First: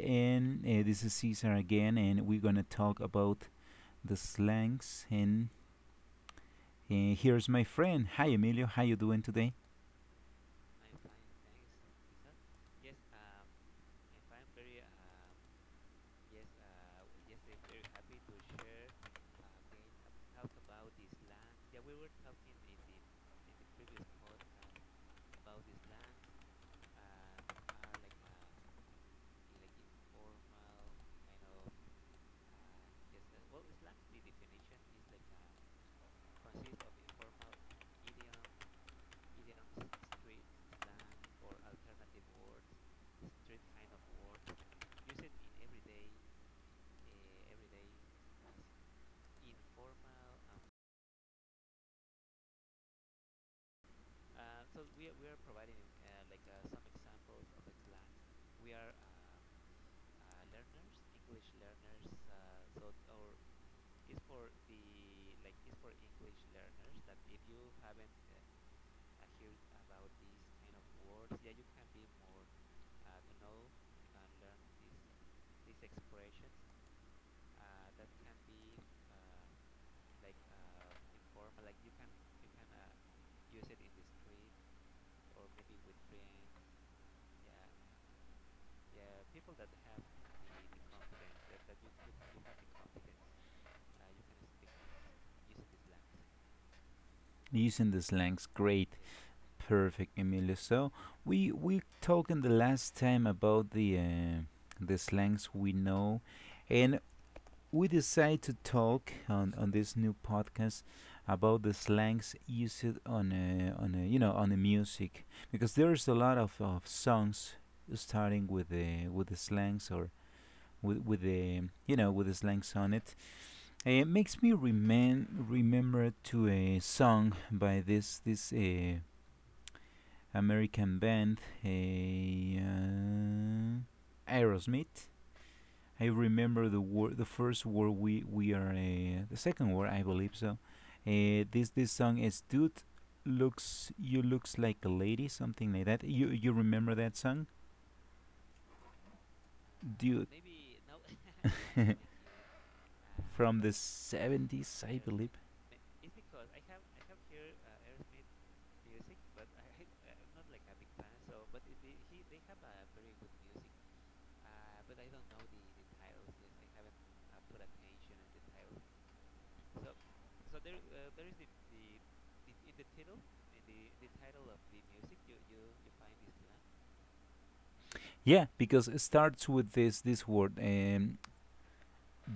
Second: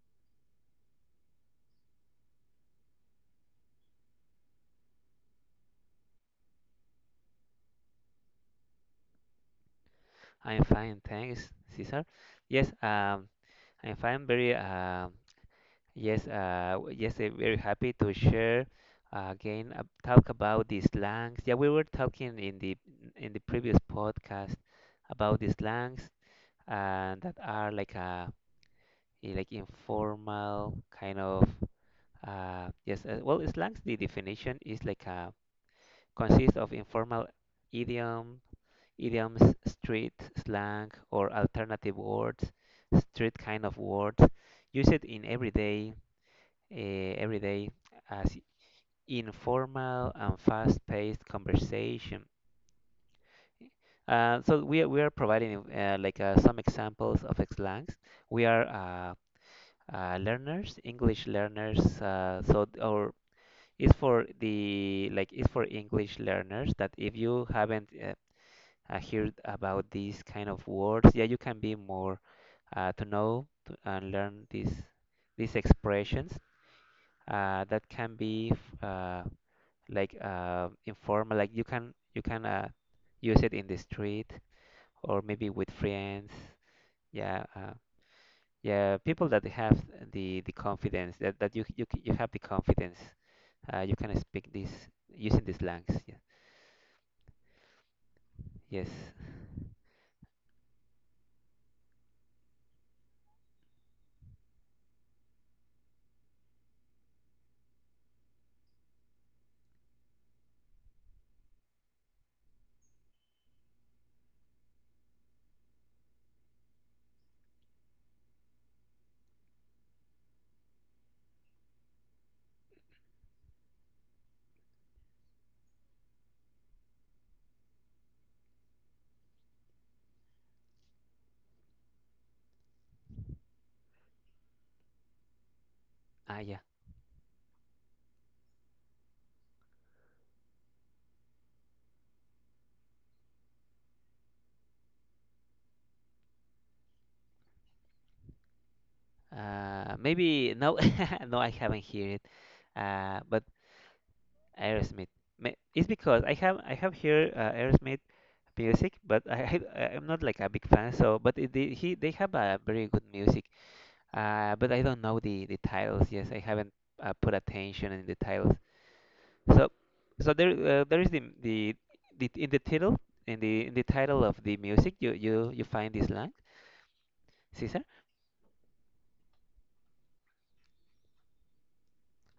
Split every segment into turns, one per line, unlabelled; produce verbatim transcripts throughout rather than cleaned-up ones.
And uh, This is Cesar again, and we're going to talk about the slangs. And uh, Here's my friend. Hi, Emilio. How you doing today?
I'm fine, thanks, Cesar. Yes, um, I'm fine. Very, um, yes, uh, yes, uh, very happy to share uh, again. Uh, talk about the slangs. Yeah, we were talking in the in the previous podcast about the slangs and that are like a i- like informal kind of uh, yes. Uh, well, slangs. The definition is like a consists of informal idiom idioms, street, slang, or alternative words, street kind of words, used in everyday, uh, everyday as informal and fast-paced conversation. Uh, so we are, we are providing uh, like uh, some examples of slangs. We are uh, uh, learners, English learners. Uh, so th- or is for the like is for English learners that if you haven't uh, uh, hear about these kind of words. Yeah, you can be more uh, to know to, and learn these these expressions uh, that can be uh, like uh, informal. Like you can you can uh, use it in the street or maybe with friends. Yeah, uh, yeah, people that have the the confidence that, that you you you have the confidence. Uh, you can speak this using these slangs. Yeah.
Using the slangs.
Yes.
Great. Perfect, Emilio. So we we talking the last time about the uh, the slangs we know, and we decide to talk on, on this new podcast about the slangs used on uh, on uh, you know on the music because there's a lot of, of songs starting with the with the slangs or with with the you know with the slangs on it. Uh, It makes me remen remember to a song by this this uh, American band, a uh, Aerosmith. I
Ah, yeah.
remember the war, the first war we we are uh, the second war, I believe so. Uh, this this song is dude looks you looks like a lady, something like that. You you remember that song,
Uh,
dude,
maybe no, no, I haven't heard uh, but
from the seventies, I
Aerosmith.
believe.
Ma- It's because I have I have here uh, Aerosmith music, but I, I I'm not like a big fan. So, but it, they, he they have a very good music. Uh, but I don't know the the titles. Yes, I haven't uh, put attention in the titles. So, so there uh, there is the the the in the title in the in the title of the music you you you find this line, Caesar?
Yeah, because it starts with this this word, um,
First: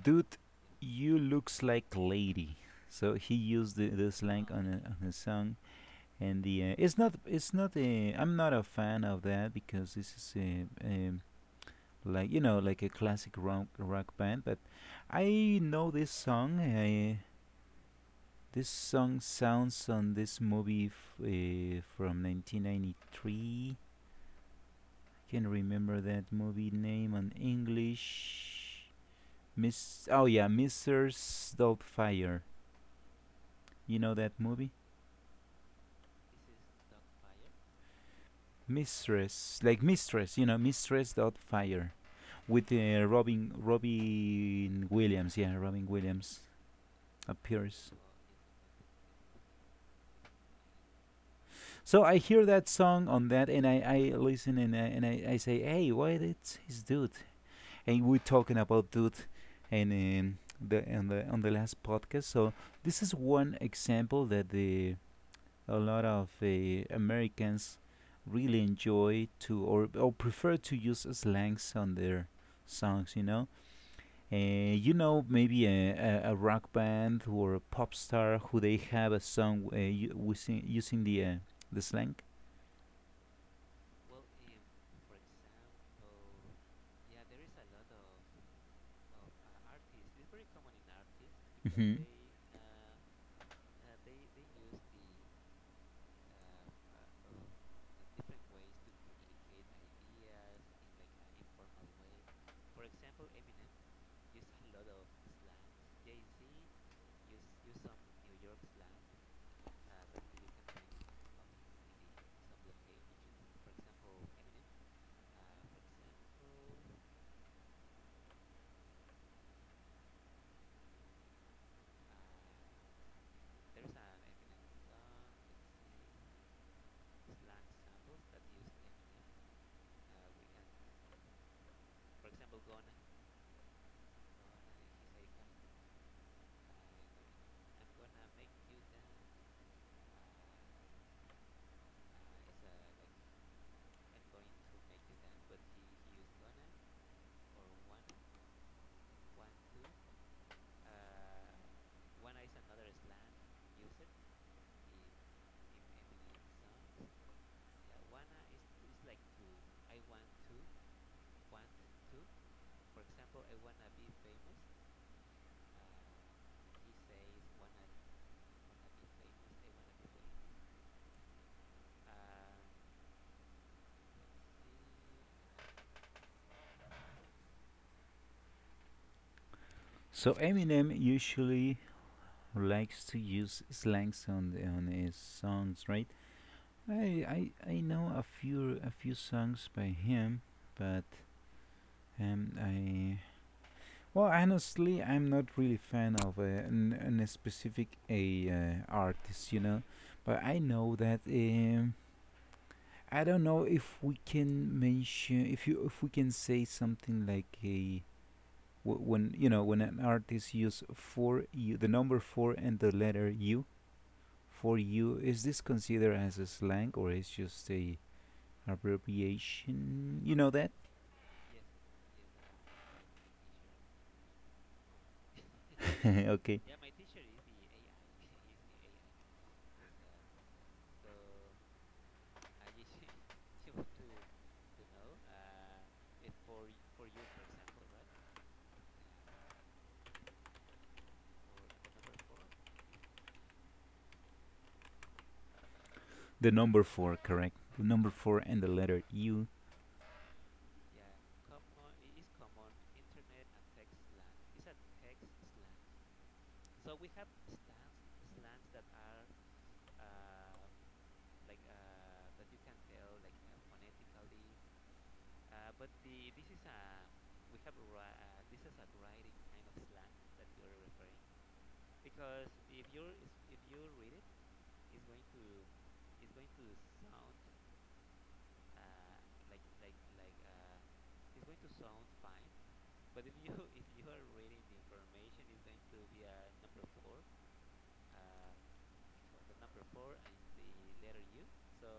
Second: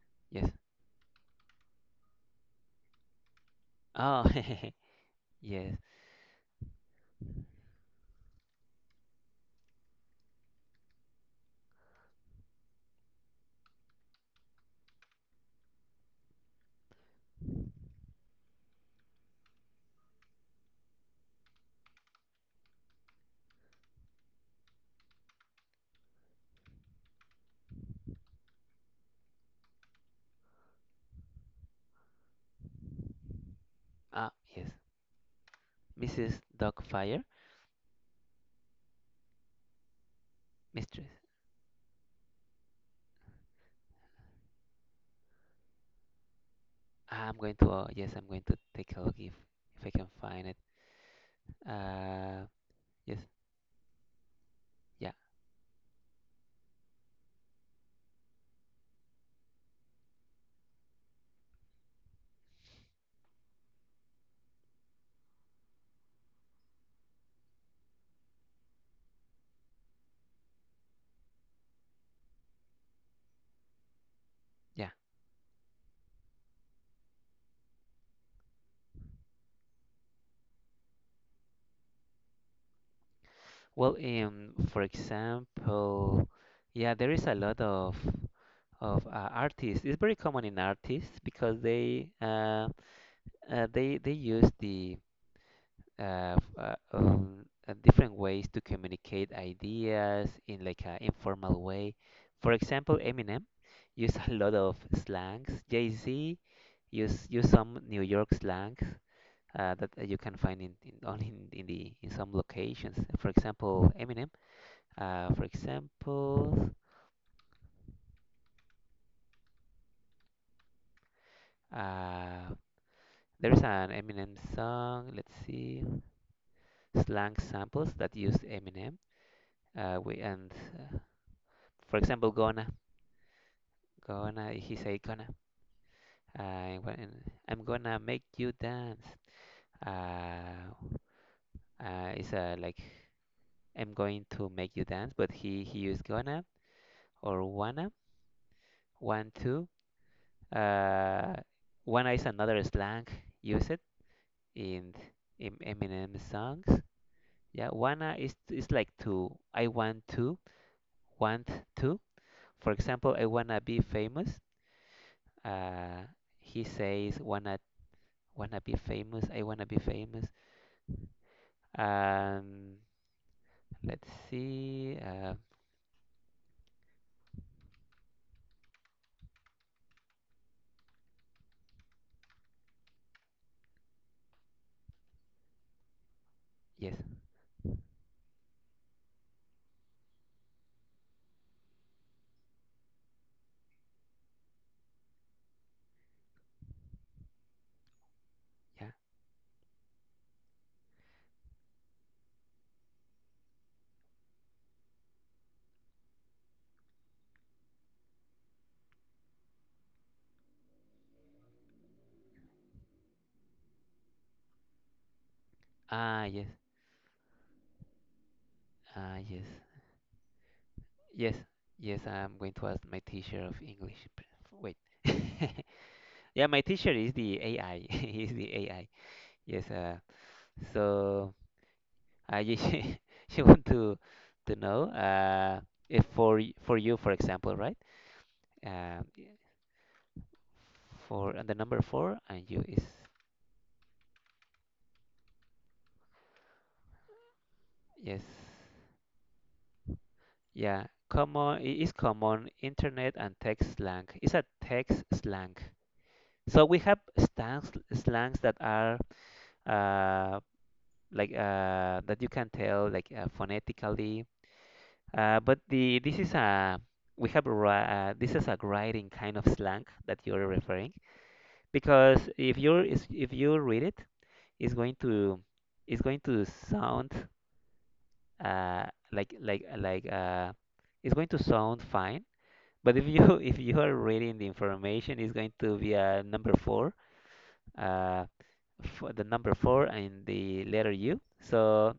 dude,
Yes.
you looks like lady. So he used the, the
Oh,
slang on a, on a song
yes.
and the uh, it's not it's not a I'm not a fan of that because this is a, um like you know like a classic rock rock band, but I know this song. I, this song sounds on this movie f- uh, from nineteen ninety-three. Can not remember that movie name on English. Miss oh yeah, Mistress Doubtfire. You know
Ah,
that
yes.
movie?
Missus Dogfire,
Mistress, like mistress, you know,
Mistress.
Mistress Doubtfire, with uh, Robin Robin Williams. Yeah, Robin Williams
I'm going to uh,
appears.
yes, I'm going to take a look if if I can find it.
So I
Uh,
hear that song
yes,
on that, and I, I listen and I, and
yeah,
I, I say, hey, what is his dude? And we're talking about dude, and um, the on the on the last podcast. So this is one example that the a lot of uh, Americans really enjoy to or or prefer to use slangs on their songs. You know. Uh,
yeah.
you know, Maybe a, a, a rock band or a pop star who they have a song uh, u- using, using the uh, the slang.
Well, um, for example, yeah, there is a lot of of uh, artists. It's very common in artists because
Hmm.
they uh, uh, they they use the uh, f- uh, um, uh, different ways to communicate ideas in like an informal way. For example, Eminem use a lot of slangs. Jay-Z use use some New York slang, uh, that uh, you can find in, in only in, in the in some locations. For example, Eminem. Uh, for example, uh, there's an Eminem song. Let's see, slang samples that use Eminem. Uh, we and uh, for example, gonna gonna he say gonna. I wa- I'm gonna make you dance. Uh, uh, it's uh, Like I'm going to make you dance, but he he used gonna or wanna one two. Uh, One is another slang used in in Eminem songs. Yeah, wanna is is like to. I want to, want to. For example, I wanna be famous. Uh, he says wanna wanna be famous. I wanna be famous. Um, let's see. Uh,
Uh, So Eminem usually likes to use slangs on the- on his songs, right?
yes,
I I, I know a few a few songs by him, but um I well, honestly, I'm not really fan of a an, an specific a uh,
yeah.
artist, you know, but I know that um, I don't know if we can mention if you if we can say something like a wh- when you know when an artist use for you the number four and the letter U for you, is this considered
Ah,
as a
yes.
slang or is just a
Ah, yes.
abbreviation? You know that?
Yes, yes. I'm going to ask my teacher of English. P- Wait. Yeah,
Okay,
my teacher is the A I. He's the A I. Yes. Uh, so I just she, want to to know uh, if for y- for you, for example, right? Um, for and the number four and you is
the number four, correct? The number
yes.
four and the letter U.
Yeah. Common It is common internet and text slang. It's a text slang. So we have slangs slangs that are uh, like uh, that you can tell like uh, phonetically. Uh, but the This is a we have a, ri- uh, this is a writing kind of slang that you're referring because if you're is- if you read it, it's going to it's going to sound uh like like like uh it's going to sound fine. But if you if you are reading the information, it's going to be a number four uh for the number four and the letter U. So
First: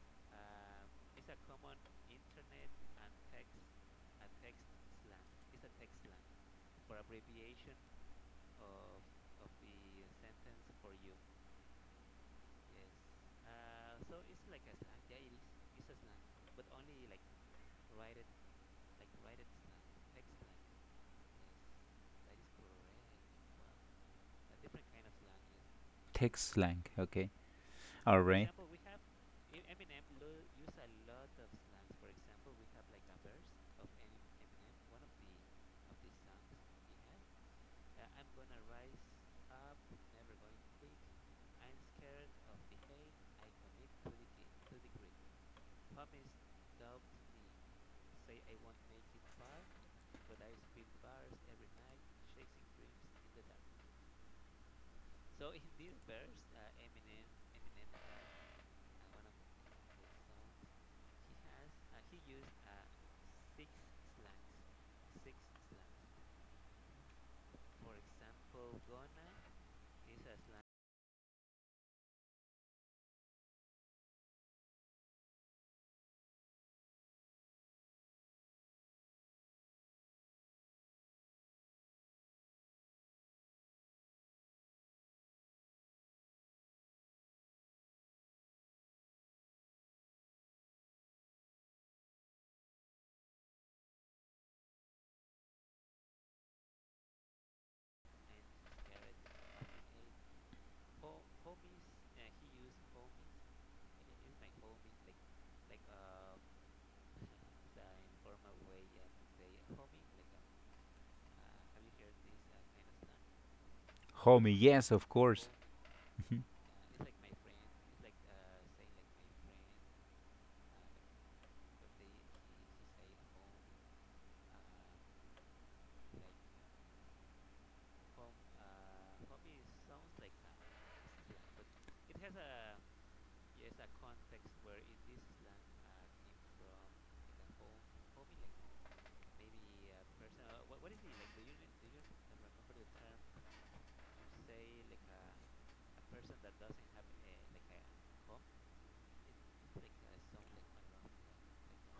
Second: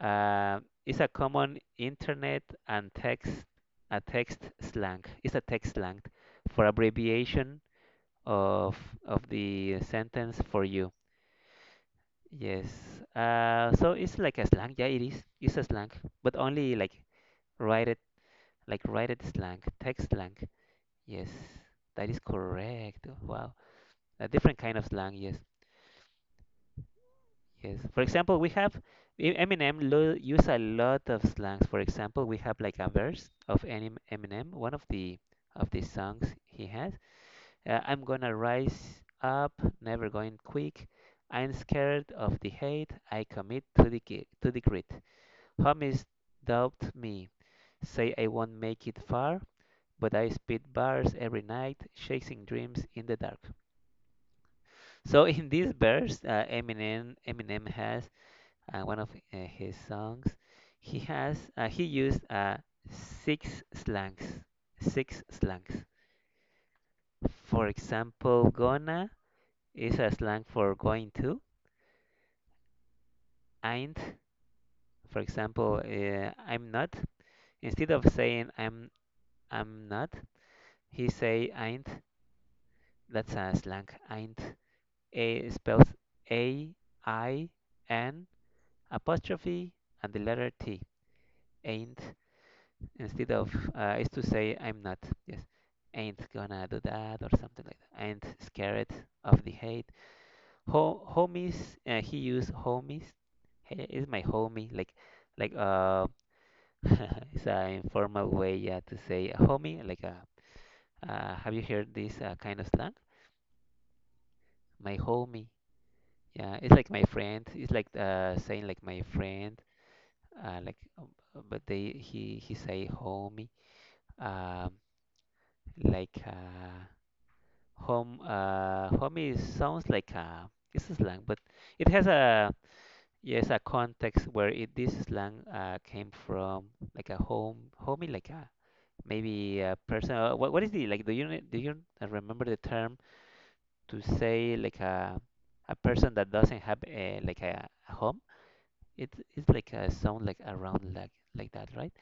Uh, it's a common internet and text a text slang. It's a text slang for abbreviation of of the sentence for you. Yes. Uh, so it's like a slang. Yeah, it is. It's a slang, but only like write it like write it slang, text slang. Yes, that is correct. Wow, a different kind of slang. Yes.
Text slang. Okay.
Yes. For
All
example, we
right.
have E- Eminem lo use a lot of slangs. For example, we have like a verse of Enim- Eminem, one of the of the songs he has. Uh, I'm gonna rise up, never going quick. I'm scared of the hate. I commit to the ki- to the grit. Homies doubt me, say I won't make it far, but I spit bars every night, chasing dreams in the dark. So in this verse, uh, Eminem Eminem has uh, one of uh, his songs, he has uh, he used uh, six slangs. Six slangs. For example, gonna is a slang for going to. Ain't, for example, uh, I'm not. Instead of saying I'm I'm not, he say ain't. That's a slang. Ain't. A spells A I N apostrophe and the letter T. Ain't, instead of uh, is to say I'm not. Yes, ain't gonna do that or something like that. Ain't scared of the hate. Ho- homies. Uh, he used homies. Hey, is my homie like like uh it's an informal way yeah to say a homie like a uh have you heard this uh, kind of slang?
Homie. Yes,
My
of
homie.
course.
Yeah, it's like my friend. It's like uh saying like my friend. Uh, like um, uh, but they he he say homie. Um, like uh Home, uh, home sounds like a it's a slang, but it has a yes a context where it this slang uh, came from, like a home, homie, like a maybe a person. Uh, what what is the like? Do you kn- do you uh, remember the term to say like a a person that doesn't have a like a home? It it's like a sound like around like like that, right?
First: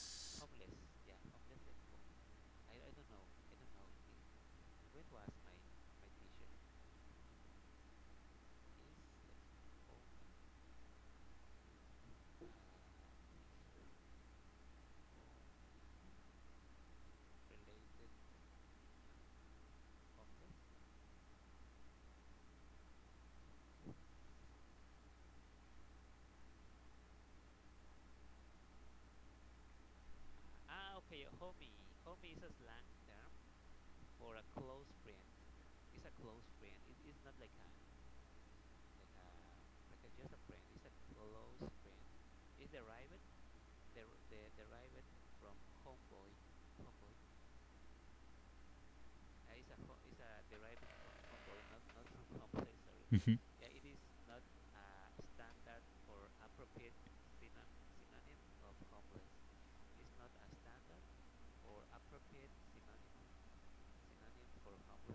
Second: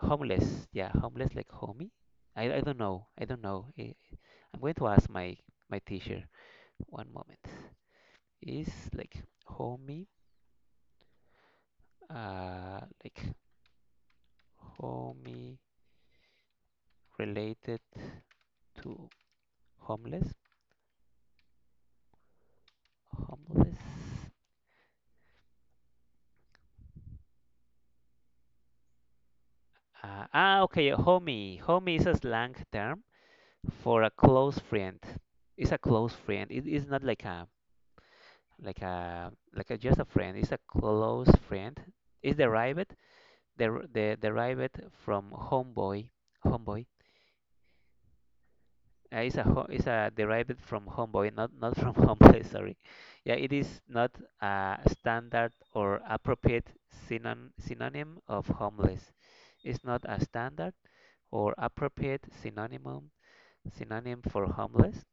Homeless, yeah, homeless like homie. I I don't know, I don't know. I, I'm going to ask my my teacher one moment. Is like homey, uh, like homey related to homeless, homeless. Uh, ah, okay, homie. Homie is a slang term for a close friend. It's a close friend. It is not like a like a like a just a friend. It's a close friend. It's derived der, de, derived from homeboy, homeboy. Uh, it's a ho it's a derived from homeboy, not not from homeless. Sorry. Yeah, it is not a standard or appropriate synon synonym of homeless. It's not a standard or appropriate synonym synonym for homeless.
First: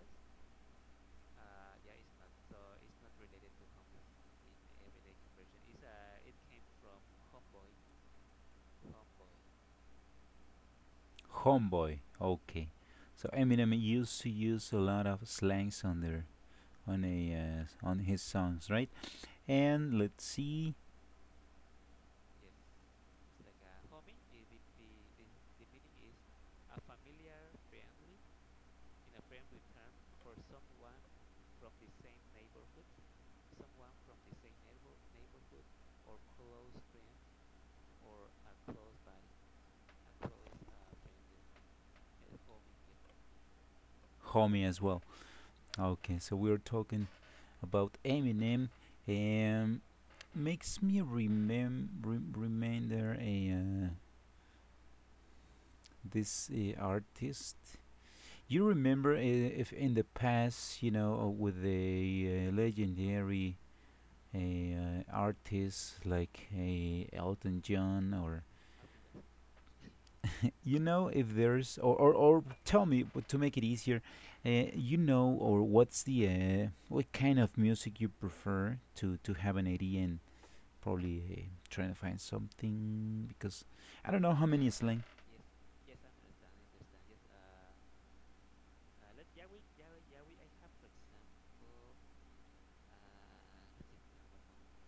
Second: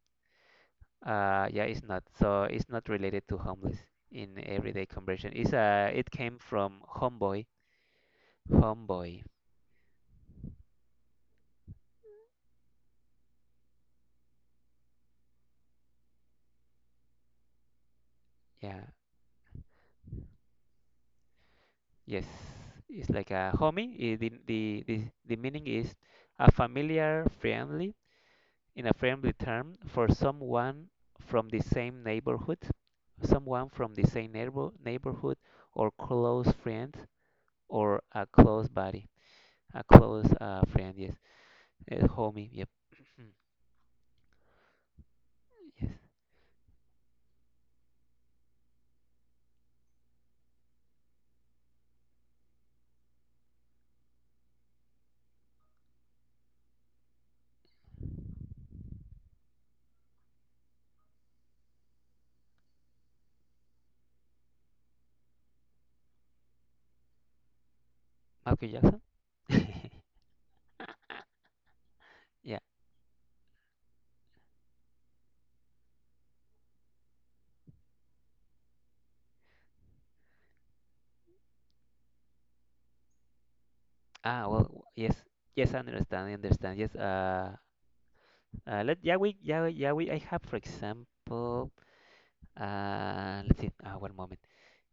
Uh, yeah, it's not. So it's not related to homeless in everyday conversion. It's uh, it came from homeboy, homeboy.
Mhm. Homeboy. Okay. So Eminem used to use a lot of slangs on their on a uh, on his songs,
Yeah,
right? And let's see,
yes, it's like a homie. I- The, the, the, the meaning is a familiar, friendly, in a friendly term for someone from the same neighborhood, someone from the same neighbor, neighborhood, or close friend, or a close buddy, a close uh, friend. Yes, uh, homie. Yep.
homie as well.
Yes,
Okay, so we're talking about Eminem. Um, Makes me remem rem- remember a uh, this uh, artist. You remember uh, if in the past, you know, uh, with the uh, legendary uh, artists like a uh, Elton John, or
Michael Jackson.
you know, if there's or or, or
Yeah.
tell me w- to make it easier, uh, you know, or what's the uh, what kind of music you prefer to to have an idea and probably uh, trying to find something because I don't know
Ah,
how
well,
many
w-
is lame.
yes, yes, I understand, I understand. Yes, uh, uh, let yeah, we, yeah, we- yeah, we, I have, for example, Uh, let's see. Uh, one moment.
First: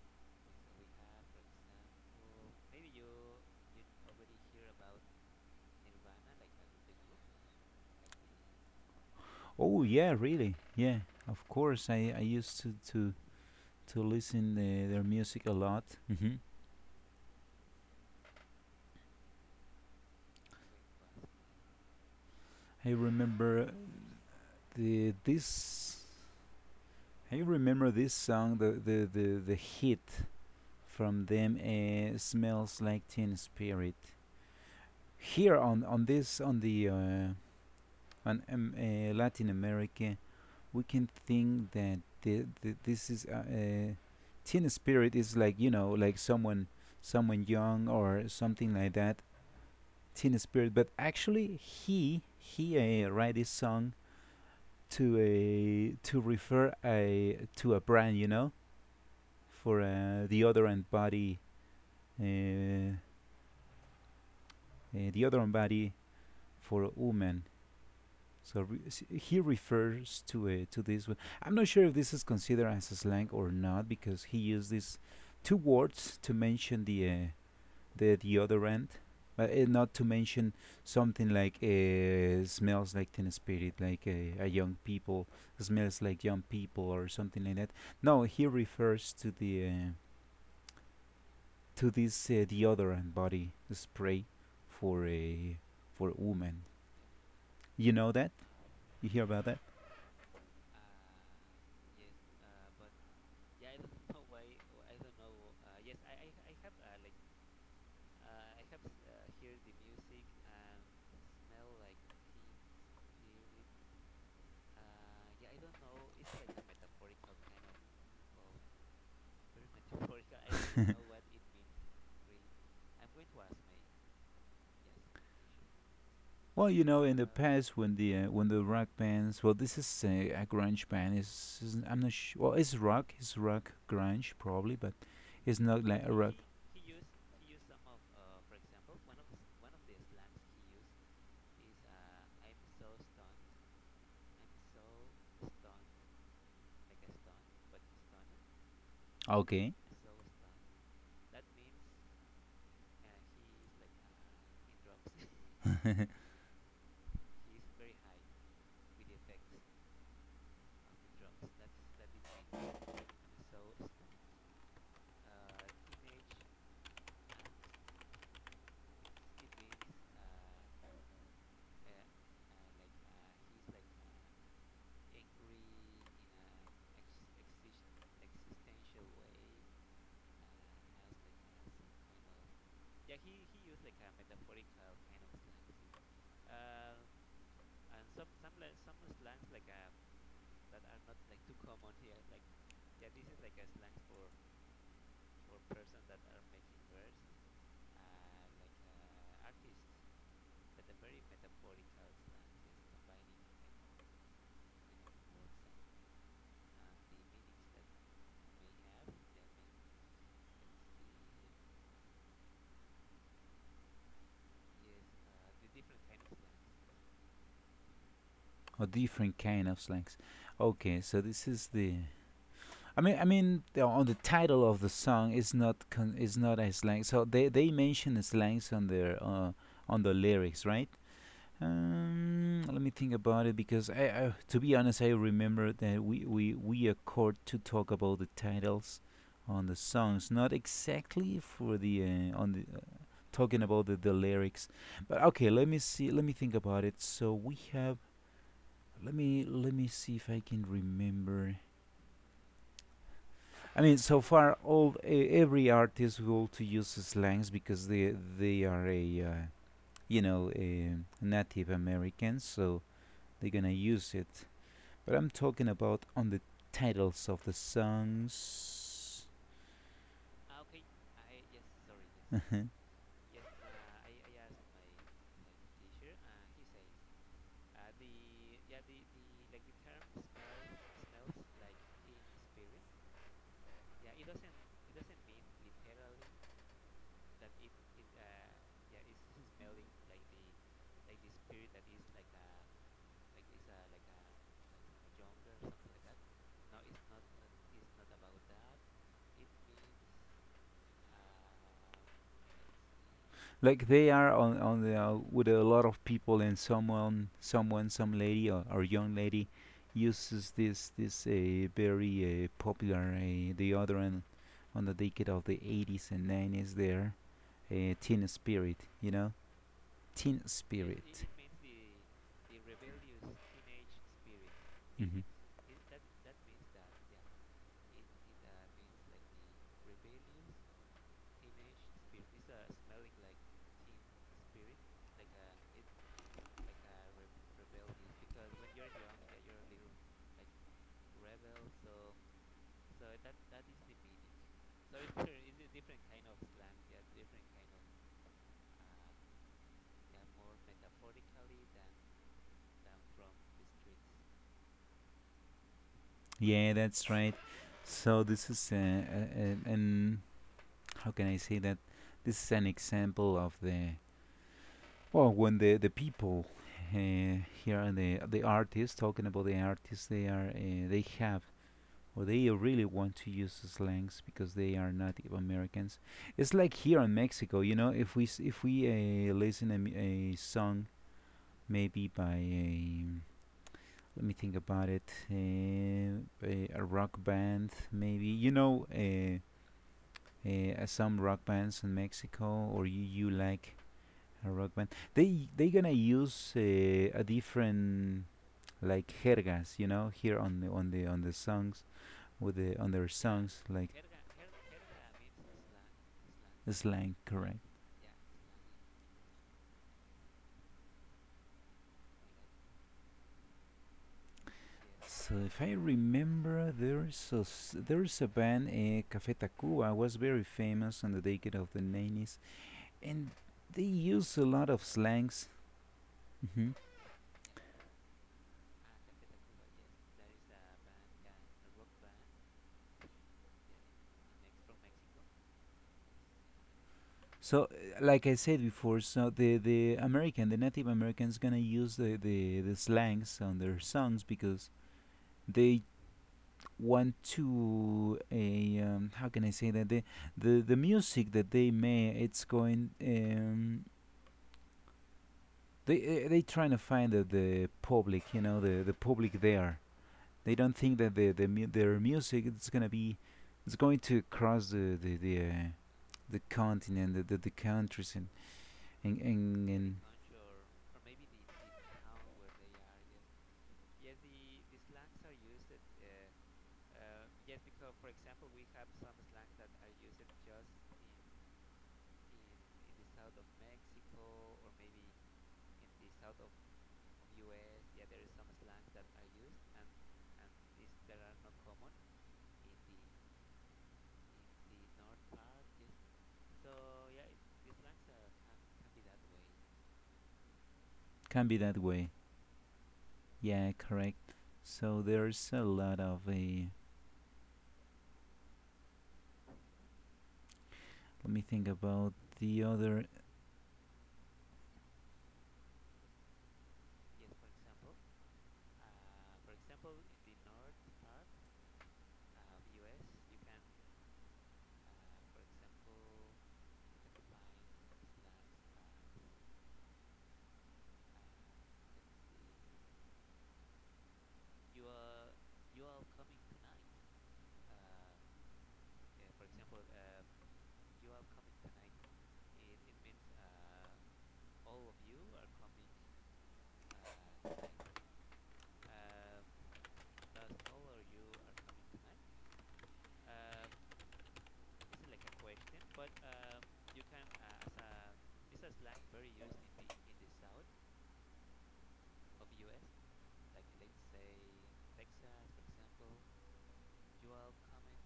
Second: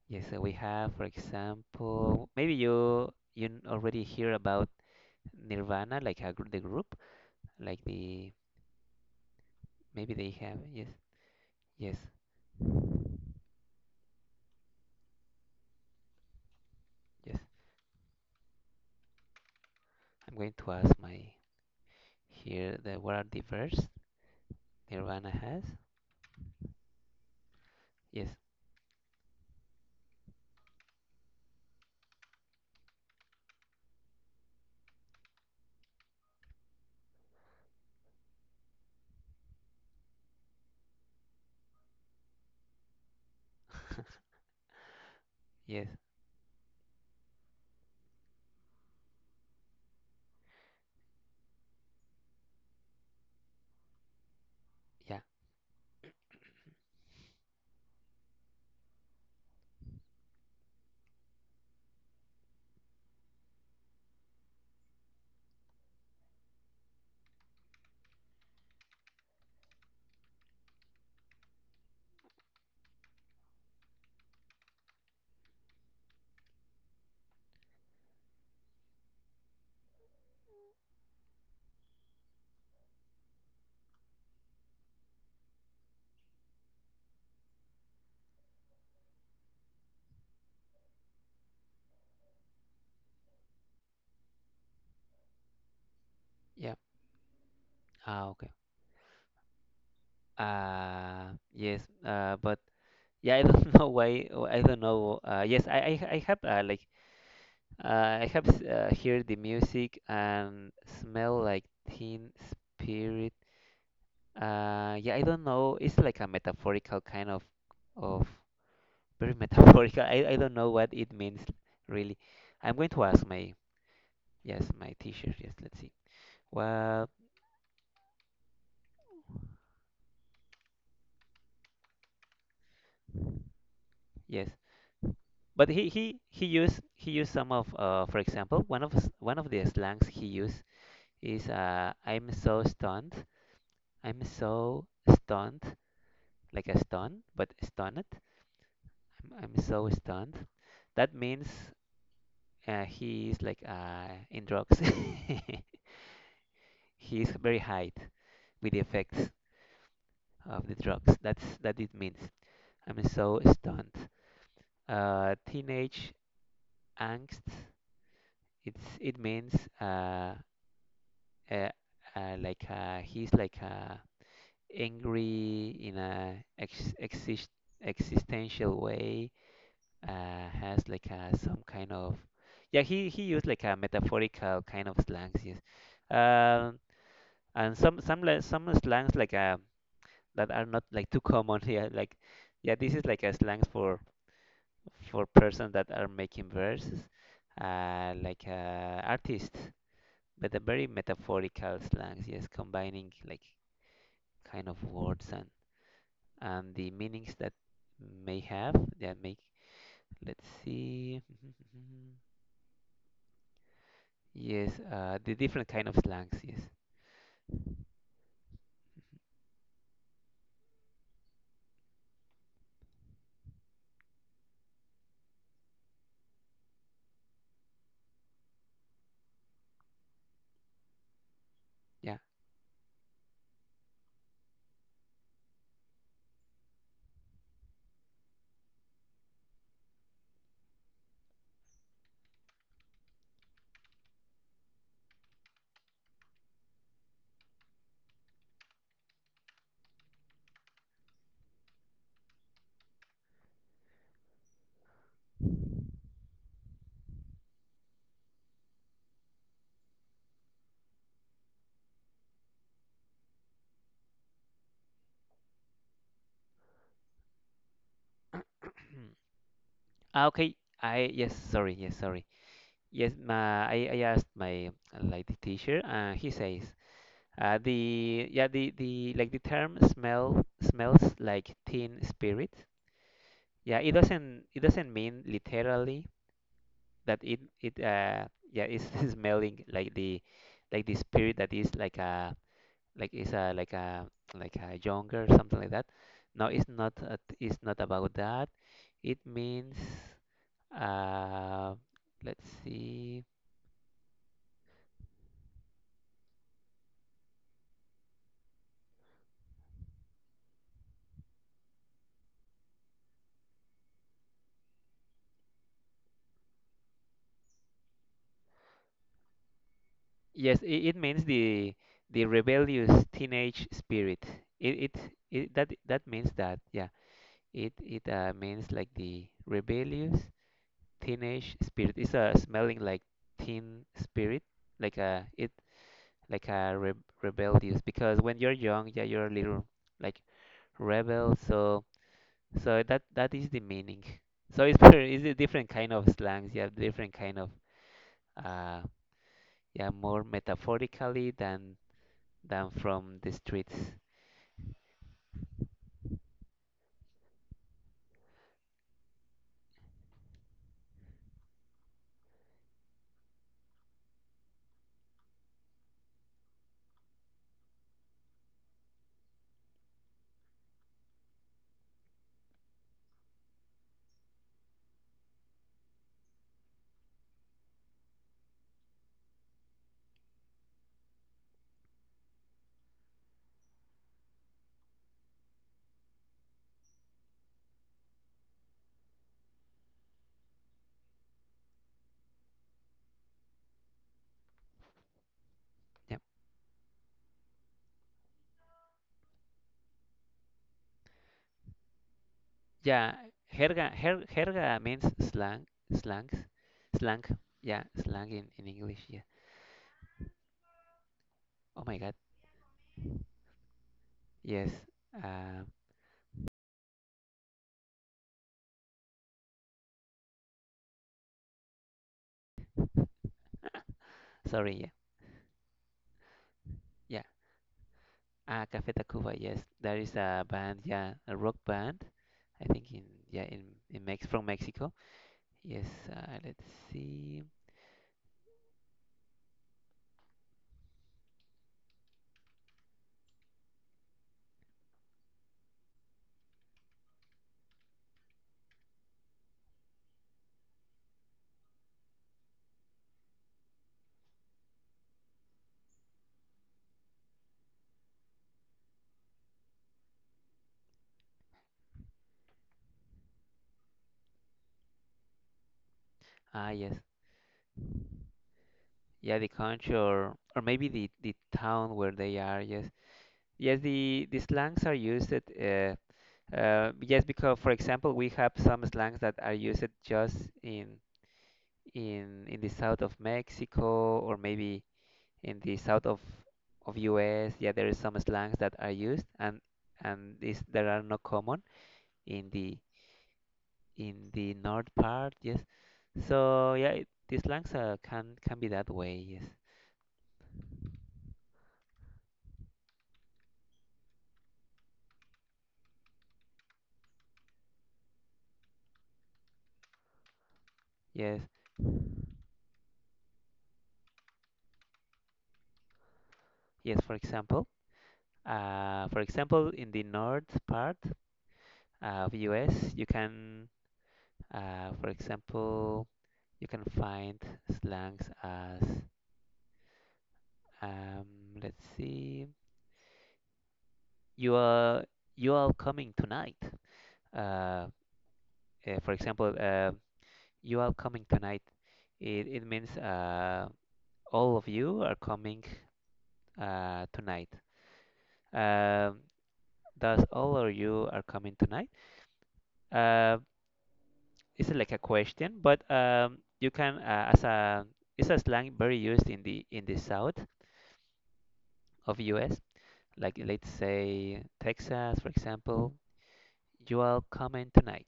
Yes, so we have, for example, maybe you you already hear about Nirvana, like a, gr- the group, like the
Oh yeah,
maybe they
really?
have. Yes,
Yeah, of course.
yes,
I, I used to to to listen the, their music a lot. Hmm.
yes. I'm going to ask my here
I
the what are the
remember
verse
the
Nirvana has.
this. I remember this
Yes,
song, the the the, the hit from them. Uh, smells like Teen Spirit. Here on on this on the uh, on um, uh, Latin America, we can think that the, the, this is uh, uh, Teen Spirit is like you
yes,
know like someone someone young or something like that, Teen Spirit, but actually he he uh, write this song to
yeah,
a to refer a to a brand, you know, for uh, the other and body, uh, uh, the other and body for women. So re- s- he refers to uh, to this one. I'm not sure if this is considered as a slang or not because he used these two words to mention the uh, the deodorant. But uh, not to mention something like uh, smells like Teen Spirit, like uh, a young people smells like young people or something like that. No, he refers to the uh, to this uh, deodorant body spray for a for women.
yeah.
You know
Ah,
that?
okay.
You hear about that?
Uh, yes. Uh, but Yeah, I don't know why. I don't know. Uh, yes, I I, I have uh, like Uh, I have s- uh, heard the music and smell like teen spirit. Uh, yeah, I don't know. It's like a metaphorical kind of of very metaphorical. I, I don't know what it means really. I'm going to ask my yes my teacher. Yes, let's see.
Well, you know,
Well,
in the past when the uh, when the rock bands, well, this is uh, a grunge band. Is is- I'm not sure. Well, it's rock. It's rock grunge
yes,
probably, but it's
but
not
he
like a
he
rock.
he used he used some of uh for example one of s- one of the slangs he used is uh I'm so stunned. I'm so stunned like a stun but stunned I'm
Used.
so stunned. That means uh, he is like uh, in drugs.
Okay.
He is very high with the effects of the drugs. That's that it means. I'm so stunned. Uh, teenage angst. It's it means uh, uh, uh like uh, he's like uh, angry in a ex exist existential way, uh, has like a some kind of. Yeah he he used like a metaphorical kind of slangs, yes, um and some some le- some slangs like uh, that are not like too common, yeah, like yeah this is like a slangs for for persons that are making verses uh like uh artists, but a very metaphorical slangs, yes, combining like kind of words and and the meanings that may have. Yeah, make, let's see. Yes, uh, the different kind of slangs. Yes,
Or different kind of slangs. Okay, so this is the. I mean, I mean, the- on the title of the song is not con- is not a slang. So they they mention slangs on their uh, on the lyrics, right?
yeah.
Um, let me think about it, because I, I, to be honest, I remember that we we we accord to talk about the titles on the songs, not exactly for the uh, on the uh, talking about the, the lyrics. But okay, let me see. Let me think about it. So we have. Let me let me see if I can remember. I mean, so far, all e- every artist will to use slangs because they they are a uh, you know a Native Americans, so they're gonna use it. But I'm talking about on the titles of the songs.
Ah, okay. I Yes, sorry. Yes, sorry.
Yes.
Yes, my I, I asked my uh, like the teacher, and he says, uh, the yeah the the like the term smell smells like teen spirit. Yeah, it doesn't it doesn't mean literally that it it uh yeah it's smelling like the like the spirit that is like a like it's a like a like a younger something like that. No, it's not. uh, It's not about that. It means uh, let's see.
Like they are on on the, uh, with a lot of people and someone someone some lady or, or young lady uses this this uh, very uh, popular uh, the other end on the decade of the eighties and nineties there uh, teen spirit you know teen. Yes,
Yes, it, it
spirit.
means the the rebellious teenage spirit. It, it
Hmm.
it that that means that yeah. It it uh, means like the rebellious teenage spirit. It's uh, smelling like teen spirit, like a it like a re rebellious because when you're young, yeah, you're a little like rebel. So so that that is the meaning. So it's very- it's a different kind of slangs. Yeah, different kind of uh yeah, more metaphorically than than from the streets.
Yeah, that's right. So this is uh, uh, uh, an how can I say that, this is an example of the, well when the the people uh, here and the the artists talking about the artists they are uh, they have or they really want to use slangs because they are Native Americans. It's like here in Mexico, you know, if we s- if we uh, listen a, a song maybe by a, let me think about it, uh, a, a rock band maybe you know uh, uh, some rock bands in Mexico or you you like a rock band. They they gonna
Yeah,
use uh, a different like jergas, you know, here on the on the on the songs with the on their
yeah.
songs like
Jerga her, jerga means slang slangs
slang. Slang,
slang.
correct?
Yeah, slang in in English. Yeah. Oh my God. Yes.
So if
Uh,
I remember, there's a s- there's a band, uh, Café Tacuba, was very famous on the decade of the nineties, and they use a lot of
sorry. Yeah.
slangs. Hmm.
Yeah. Ah, Café Tacuba. Yes, there is a band. Yeah, a rock band. I think in yeah in in Mex from Mexico. Yes, uh, let's see.
So, uh, like I said before, so the the American, the Native Americans, gonna use the the, the slangs on their songs because they want to a um, how can I say that, the the the music that they make, it's going um they uh, they trying to find the, the public, you know, the the public there. They don't think that the, the mu- their music, it's gonna be, it's going to cross the the the, uh, the
Ah, yes.
continent, the, the the countries and and,
Yeah, the
and. And
country or or maybe the the town where they are. Yes. Yes, the the slangs are used at, uh uh yes, because for example we have some slangs that are used just in in in the south of Mexico, or maybe in the south of of U S. Yeah, there is some slangs that are used, and and these that are not common in the in the north part, yes. So yeah, it, these slangs uh, can can be that way. Yes,
Yes, can be that way. Yeah, correct. So there's a lot of a. Uh, let
yes,
me think about the other.
yes. For example, uh, for example, in the north part of U S, you can, uh, for example, you can find slangs as um, let's see, you are you are coming tonight. Uh, uh, for example, uh, you are coming tonight. It it means uh, all of you are coming uh, tonight. Um, does all of you are coming tonight? Uh, it's like a question, but um, you can uh, as a it's a slang very used in the in the South of U S. Like let's say Texas, for example, you all coming tonight.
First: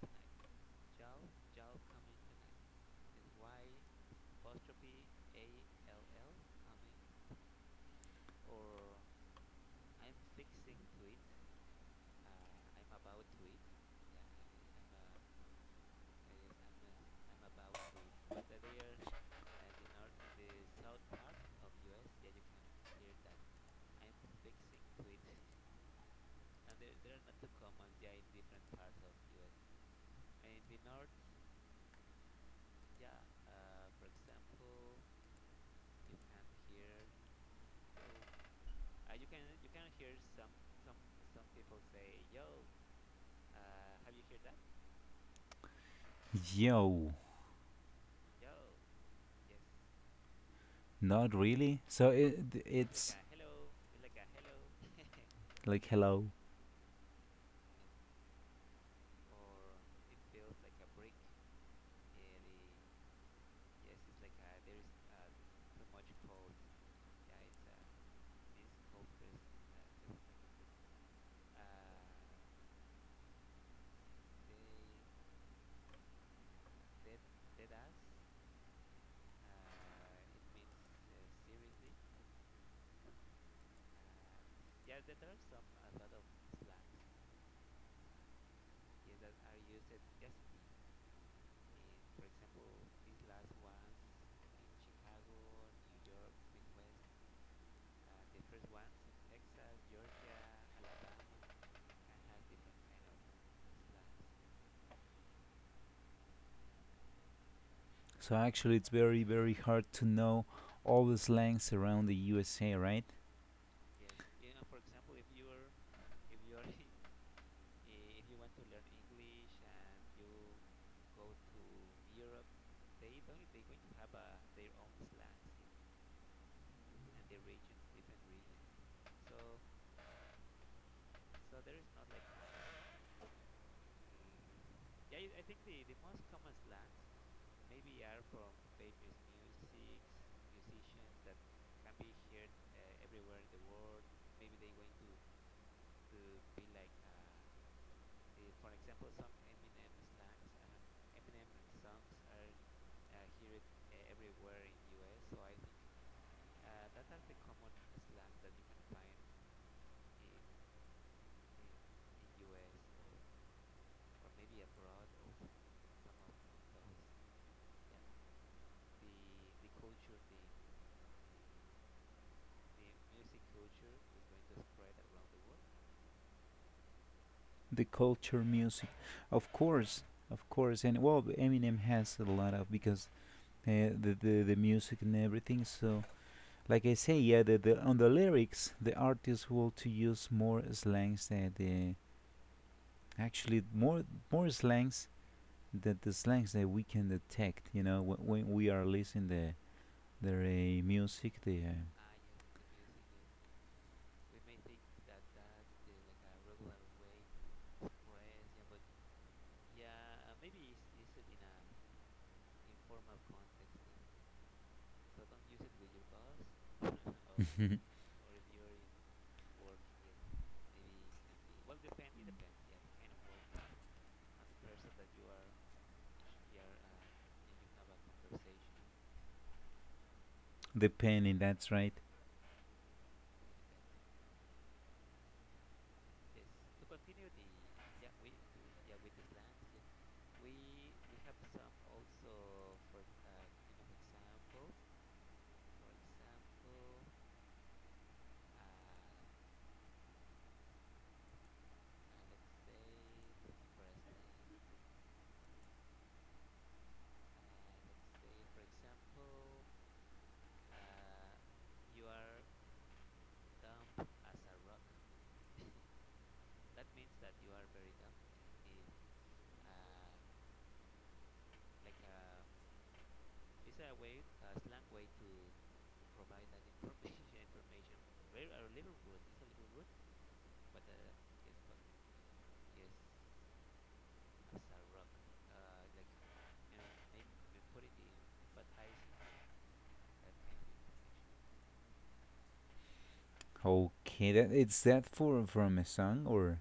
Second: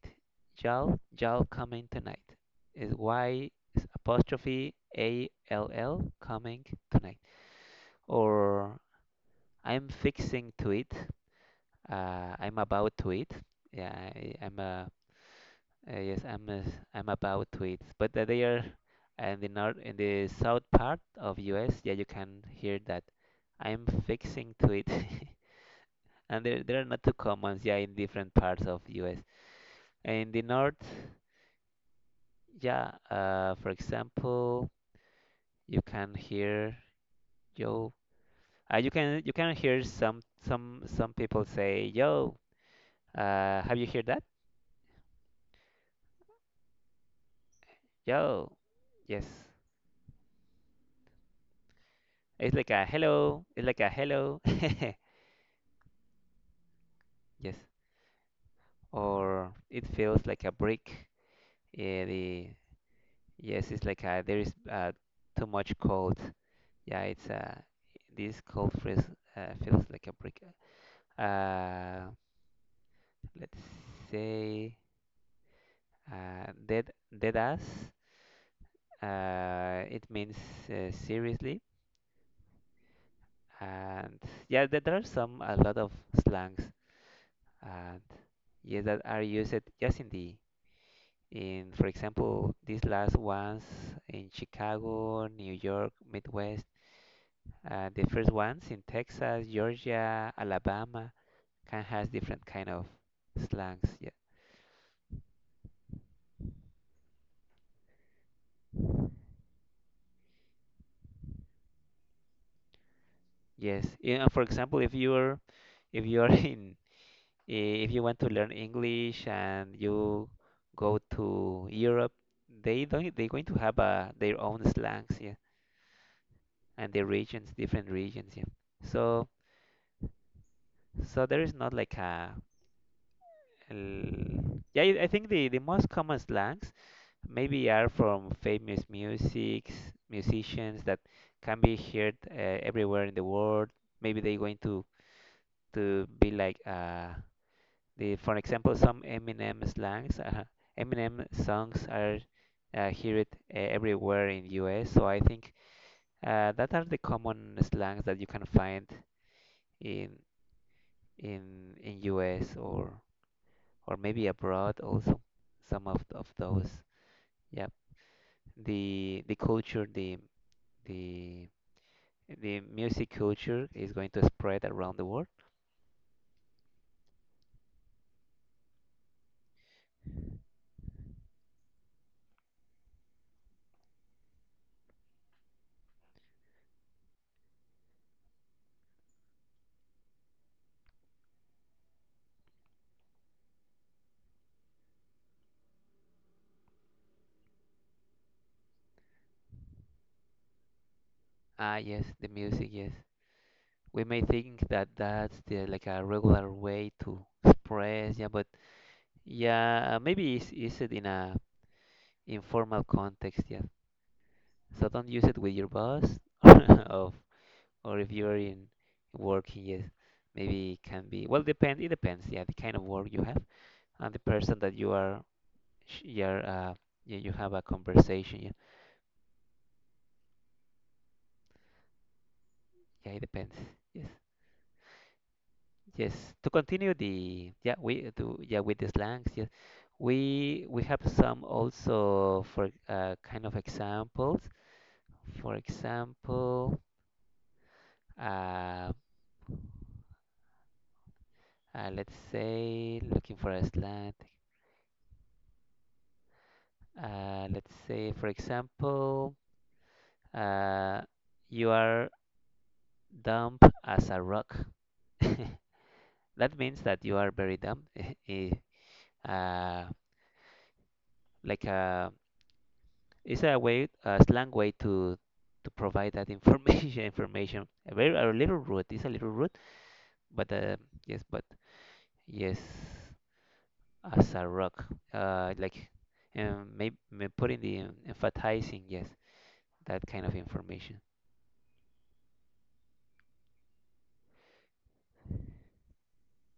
Y'all y'all coming tonight is Y s- apostrophe A L L coming tonight. Or I'm fixing to it. Uh, I'm about to it. Yeah, I, I'm uh, Uh, yes, I'm uh, I'm about tweets, but uh, they are uh, in the north in the south part of U S. Yeah, you can hear that. I'm fixing tweet, and there there are not too commons. Yeah, in different parts of U S. In the north, yeah, uh, for example, you can hear yo. Uh, you can you can hear some some some people say yo. Uh, have you heard that?
Yo,
Yo. Yes.
not really. So it
It's like a
it's
hello. It's like a hello.
like it's like a hello. Like hello.
Yes. Or it feels like a brick. Yeah, the yes, it's like a, there is uh, too much cold. Yeah, it's uh, this cold freeze uh, feels like a brick. Uh, let's say uh, dead dead ass. Uh, it means uh, seriously, and yeah, there there are some a lot of slangs, and yes, that are used just in the In, for example, these last ones in Chicago, New York, Midwest, uh, the first ones in Texas, Georgia, Alabama, can has different kind of slangs. Yeah.
So actually, it's very very hard to know all the slangs around the U S A, right?
Yes. Yeah, for example, if you're if you're in if you want to learn English and you go to Europe, they don't they're going to have uh, their own slangs, yeah, and their regions, different regions, yeah. So so there is not like a L- yeah, I I think the, the most common slangs maybe are from famous musics, musicians that can be heard uh, everywhere in the world. Maybe they're going to, to be like, uh, the, for example, some Eminem slangs. Uh, Eminem songs are uh, heard uh, everywhere in U S. So I think uh, that are the common slangs that you can find in in in U S, or or maybe abroad also some of, of those. Yeah, the the culture, the the the music culture is going to spread around the world.
The culture, music, of course, of course, and well, Eminem has a lot of because uh, the, the the music and everything. So, like I say, yeah, the, the on the lyrics, the artists want to use more slangs that the, actually more more slangs, that the slangs that we can detect. You know, when, when we are listening the their uh, music, the
Ah, yes, the music, yes. We may think that that's the like a regular way to express, yeah, but yeah, maybe it's use it in a informal context, yeah. So don't use it with your boss. Of
uh,
or if you're in working, yes. Maybe it can be well depend it depends, yeah, the kind of work you have and the person that you are sh- you're uh, you, you have a conversation. Yeah,
the penny. That's right.
yeah, it depends. Yes, yes. To continue the yeah we do yeah with the slangs. Yes, we we have some also for uh, kind of examples. For example, uh, uh, let's say looking for a slang. Uh, let's say for example, uh, you are dumb as a rock. That means that you are very dumb. eh, uh, like a is a way, a slang way to to provide that information, information, a very a little rude, it's a little rude, but uh, yes but yes, as a rock uh like um maybe may putting the em- emphasizing, yes, that kind of information.
Okay, that it's that for from a song or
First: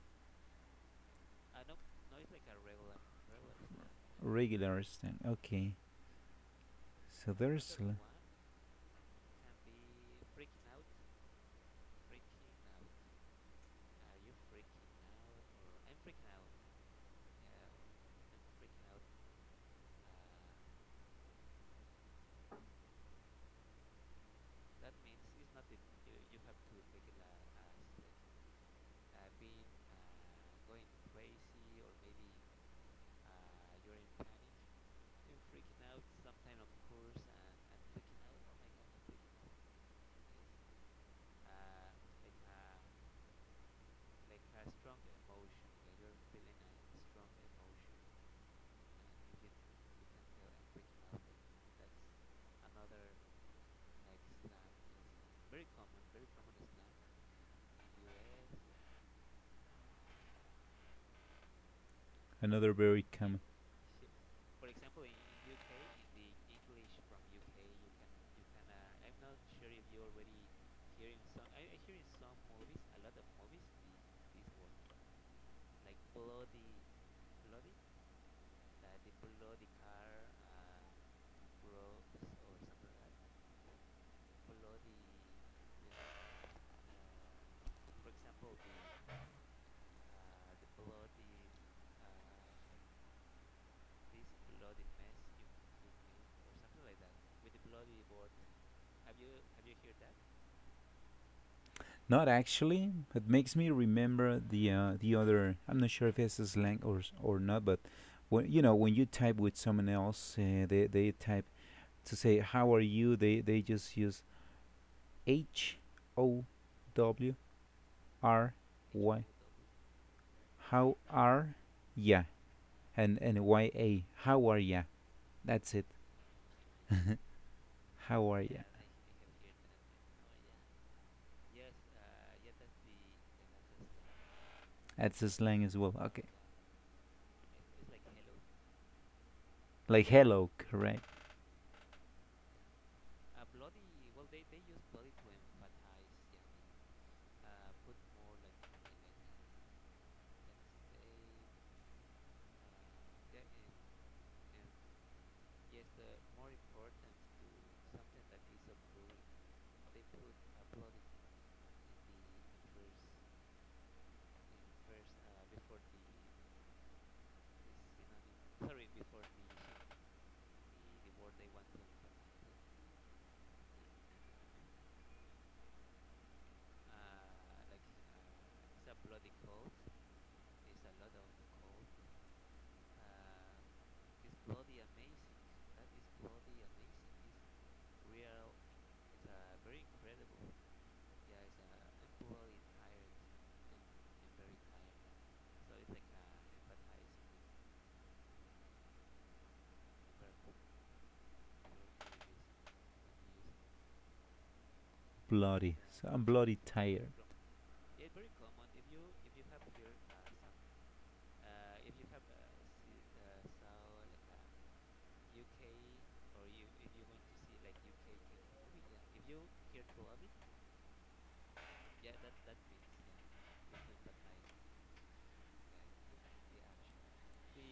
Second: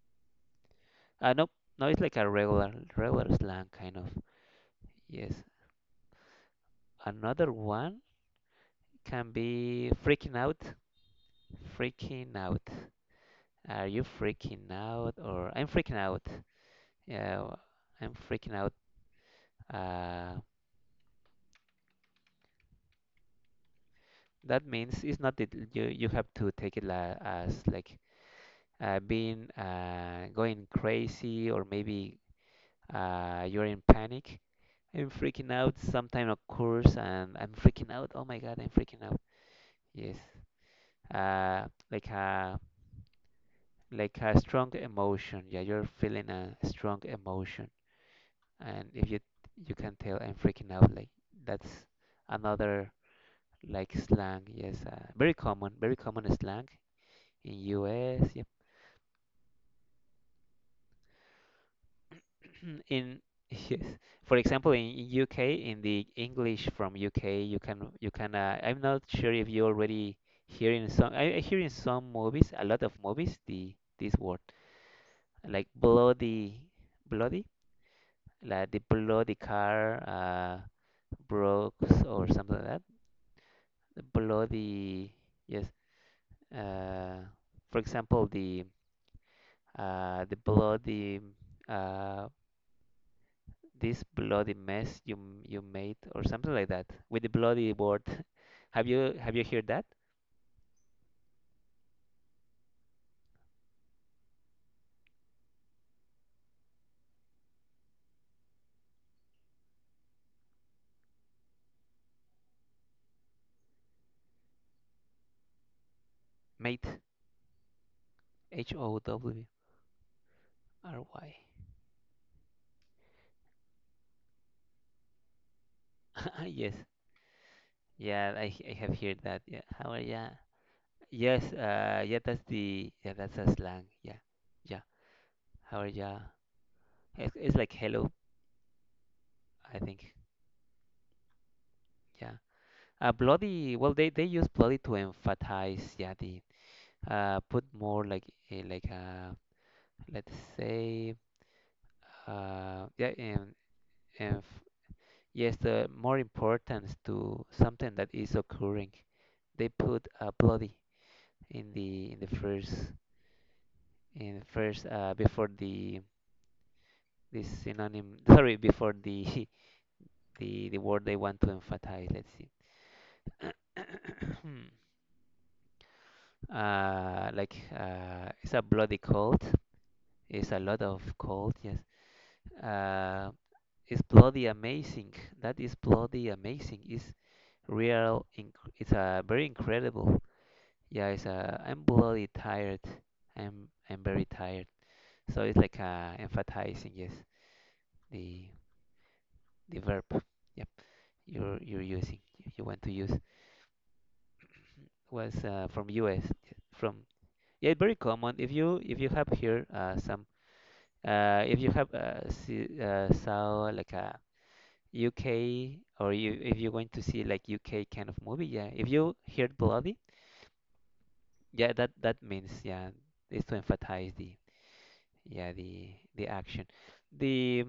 Uh, no, no, it's like a regular regular slang kind of.
regular song.
Yes,
Okay, so
another
there's l-
one can be freaking out, freaking out. Are you freaking out, or I'm freaking out? Yeah, i I'm freaking out. Uh, that means it's not that you you have to take it la as like uh, being uh, going crazy, or maybe uh, you're in panic. I'm freaking out. Sometime occurs and I'm freaking out. Oh my God, I'm freaking out. Yes. Uh, like a like a strong emotion. Yeah, you're feeling a strong emotion, and if you you can tell I'm freaking out, like that's another, like slang, yes, uh, very common, very common slang in U S, yep.
another very
In
common.
yes, for example in, in U K, in the English from U K, you can you can uh, I'm not sure if you already hear in some, I, I hear in some movies, a lot of movies, the this word like bloody, bloody, like the bloody car uh broke or something like that. Bloody, yes, uh for example the uh, the bloody uh, this bloody mess you m- you made, or something like that, with the bloody word. Have you have you heard that?
Not actually. It makes me remember the uh, the other. I'm not sure if it's a slang or s- or not, but when you know when you type with someone else, uh, they they type to say how are you. They they just use H O
Mate,
W R
H O
Y.
W
How
R Y.
are ya? And and Y A. How are ya? That's it.
Yes,
How
yeah,
are
I h-
ya?
I have heard that. Yeah, how are ya? Yes, uh, yeah, that's the yeah, that's a slang. Yeah, yeah,
That's a slang as
how are
well.
ya?
Okay.
It's, it's like hello, I
Like
think.
hello, correct?
Yeah, uh, bloody. Well, they they use bloody to emphasize. Yeah, the uh, put more like a, like a, let's say uh, yeah and, and f- yes, the more importance to something that is occurring, they put uh, bloody in the in the first in first, uh, before the this synonym, sorry, before the the the word they want to emphasize. Let's see. Uh, like uh, it's a bloody cold, it's a lot of cold, yes. Uh, it's bloody amazing. That is bloody amazing. It's real. Inc- it's a very incredible. Yeah, it's a. I'm bloody tired. I'm I'm very tired. So it's like uh, emphasizing, yes, the the verb. Yep, you're you're using. You want to use was uh,
Bloody.
from
So I'm
U S.
bloody
From
tired.
yeah, it's very common. If you if you have here uh, some uh, if you have uh, see, uh, saw like a U K, or you if you're going to see like U K kind of movie, yeah. If you hear bloody, yeah, that that means yeah, is to emphasize the yeah the the action. The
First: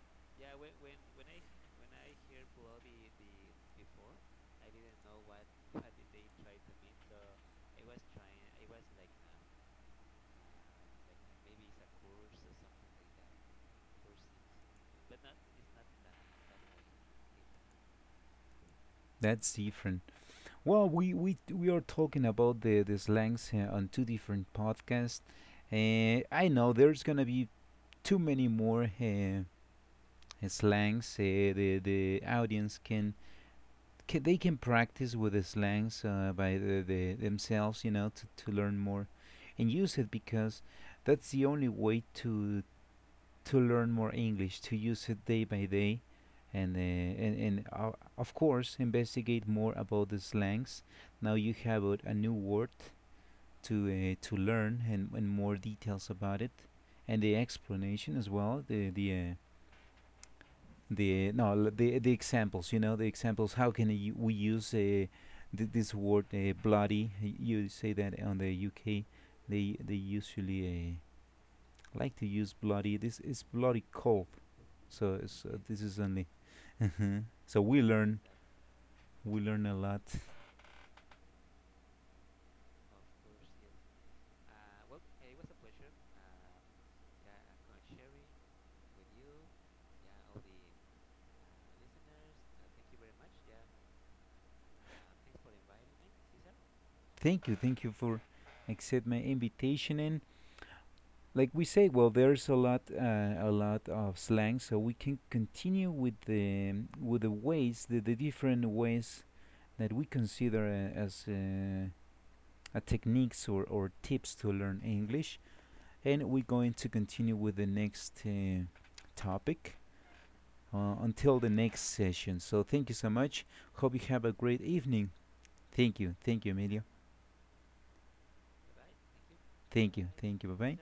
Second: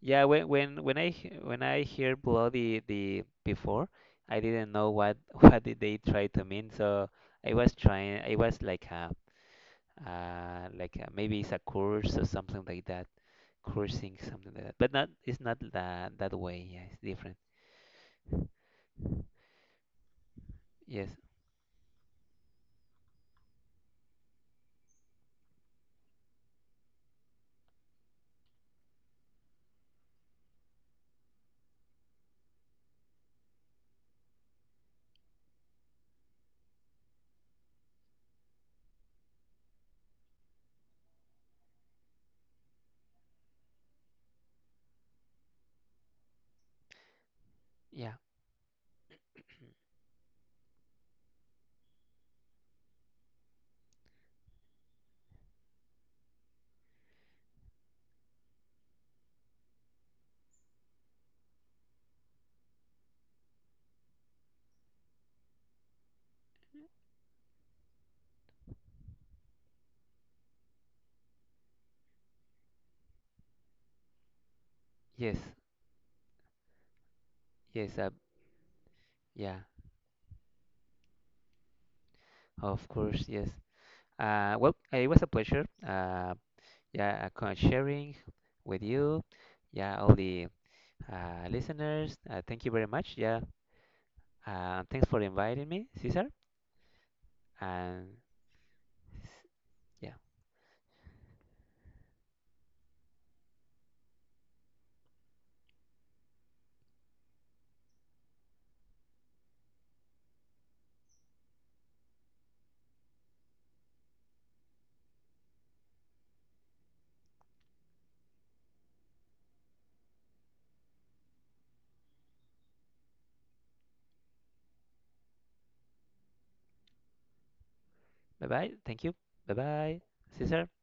yeah when when when I he- when I hear bloody the before, I didn't know what what did they try to mean. So I was trying. I was like a uh like a, maybe it's a curse or something like that, cursing something like that. But not, it's not that that way. Yeah, it's different.
That's different. Well,
Yes.
we we we are talking about the the slangs here on two different podcasts, and I know there's gonna be too many more uh, uh, slangs. Uh, the the audience can, can they can practice with the slangs uh, by the, the themselves, you know, to to learn more, and use it, because that's the only way to to learn more English, to use it day by day, and uh, and, and uh,
Yeah.
of course investigate more about the slangs. Now you have a, a new word to uh, to learn and, and more details about it, and the explanation as well. The the uh, the no the the examples. You know the examples. How can you, we use uh, th- this word uh, bloody? You say that on the U K, they they usually, uh, like to use bloody. This is bloody cold, so
Yes.
it's, uh, this is only. So we
Yes, uh,
learn, we
yeah,
learn a lot.
of course, yes. Uh, well, eh, it was a pleasure. Uh, yeah, uh, co- sharing with you. Yeah, all the uh, listeners. Uh, thank you very much. Yeah, uh, thanks for inviting me, Cesar.
Thank you, thank you
And
for accept my invitation,
yeah,
and like we say, well there's a lot uh, a lot of slang, so we can continue with the um, with the ways, the, the different ways that we consider uh, as uh, a techniques or, or tips to learn English, and we're going to continue with the next uh, topic, uh, until the next session. So thank you so much. Hope you have a great evening. Thank you. Thank you, Emilio.
bye bye. Thank you. Bye
Thank
bye,
you. Thank you.
Cesar.
Bye bye.